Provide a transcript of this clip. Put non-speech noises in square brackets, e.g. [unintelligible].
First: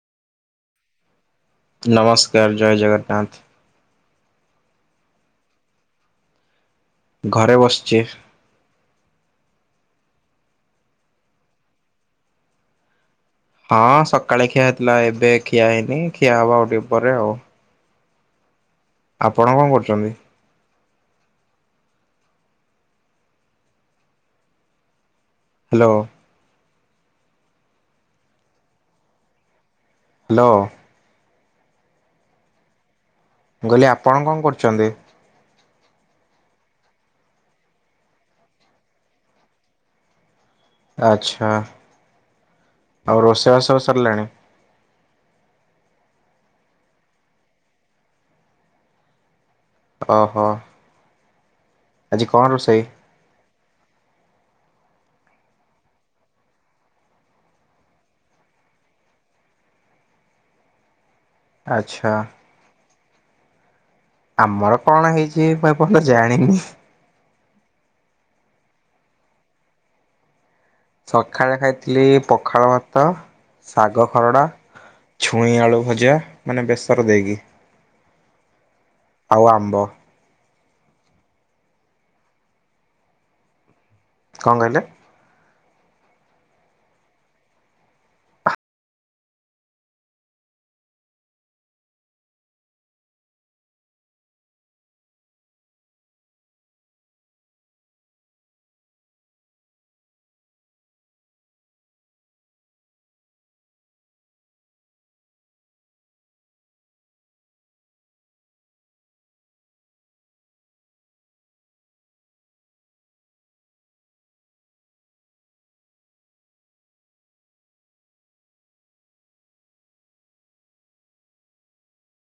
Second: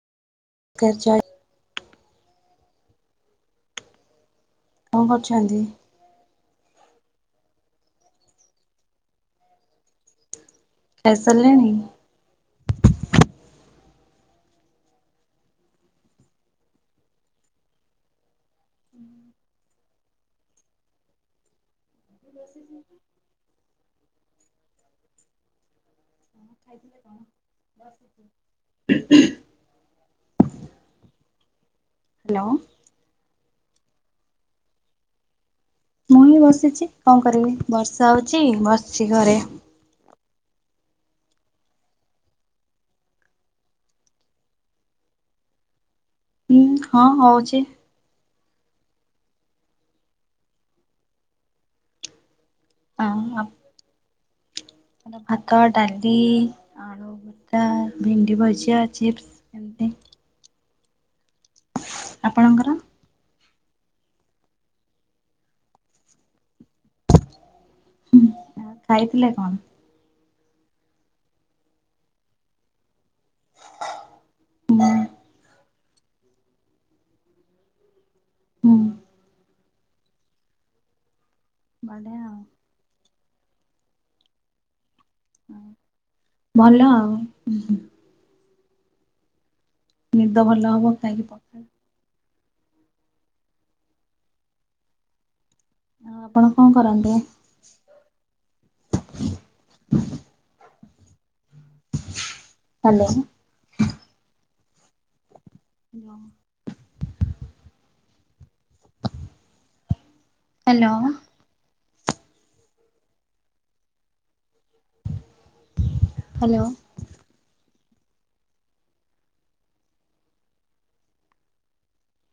ଘ ଯା [unintelligible] ନମସ୍କାର ଜୟ ଜଗନ୍ନାଥ। କଣ କରୁଛନ୍ତି? ଘରେ ବସଛି। ଖାଇ ସାରିଲେଣି? ହଁ ସକାଳେ ଖିଆ ହେଇଥିଲା ଏବେ ଖିଆ ହେଇନି ଖିଆ ହବା ଆଉ ଟିକେ ପରେ ଆଉ। ଆପଣ କଁ କରୁଛନ୍ତି? [inaudible] ହାଲୋ। [unintelligible] ହାଲୋ। ହ୍ୟାଲୋ। ମୁଁ କହିଲି ଆପଣ କଣ କରୁଛନ୍ତି? ମୁଁ ହିଁ ବସିଛି କଣ କରିବି ବର୍ଷା ହଉଛି ବସଚି ଘରେ। ଆଛା ଆଉ ରୋଷେଇବାସ ସବୁ ସରିଲାଣି? ଉଁ ହଁ ହଉଛି। ଓହୋ। ଆଜି କଣ ରୋଷେଇ? ଅ ହଁ। ଭାତ, ଡାଲି ଆଳୁ ଭତା, ଭେଣ୍ଡି ଭଜା, ଚିପ୍ସ୍। ଆଛା। ଆପଣଙ୍କର? ଆମର କଣ ହେଇଛି ମୁଁ ଏପନ୍ତ ଜାଣିନି। ଆ ଖାଇଥିଲେ କଣ? ସକାଳେ ଖାଇଥିଲି ପଖାଳ ଭାତ। ଶାଗ ଖରଡ଼ା, ହୁଁ ଛୁଇଁ ଆଳୁ ଭଜା। ମାନେ ବେସର ଦେଇକି ହୁଁ ଆଉ ଆମ୍ବ। ବଢ଼ିଆ ଉ। କଁ କହିଲେ? ଭଲ ଆଉ। ନିଦ ଭଲ ହବ ଖାଇକି ପ ଆଉ ଆପଣ କଣ କରନ୍ତି? ହ୍ୟାଲୋ। [unintelligible] ହ୍ୟାଲୋ। ହ୍ୟାଲୋ।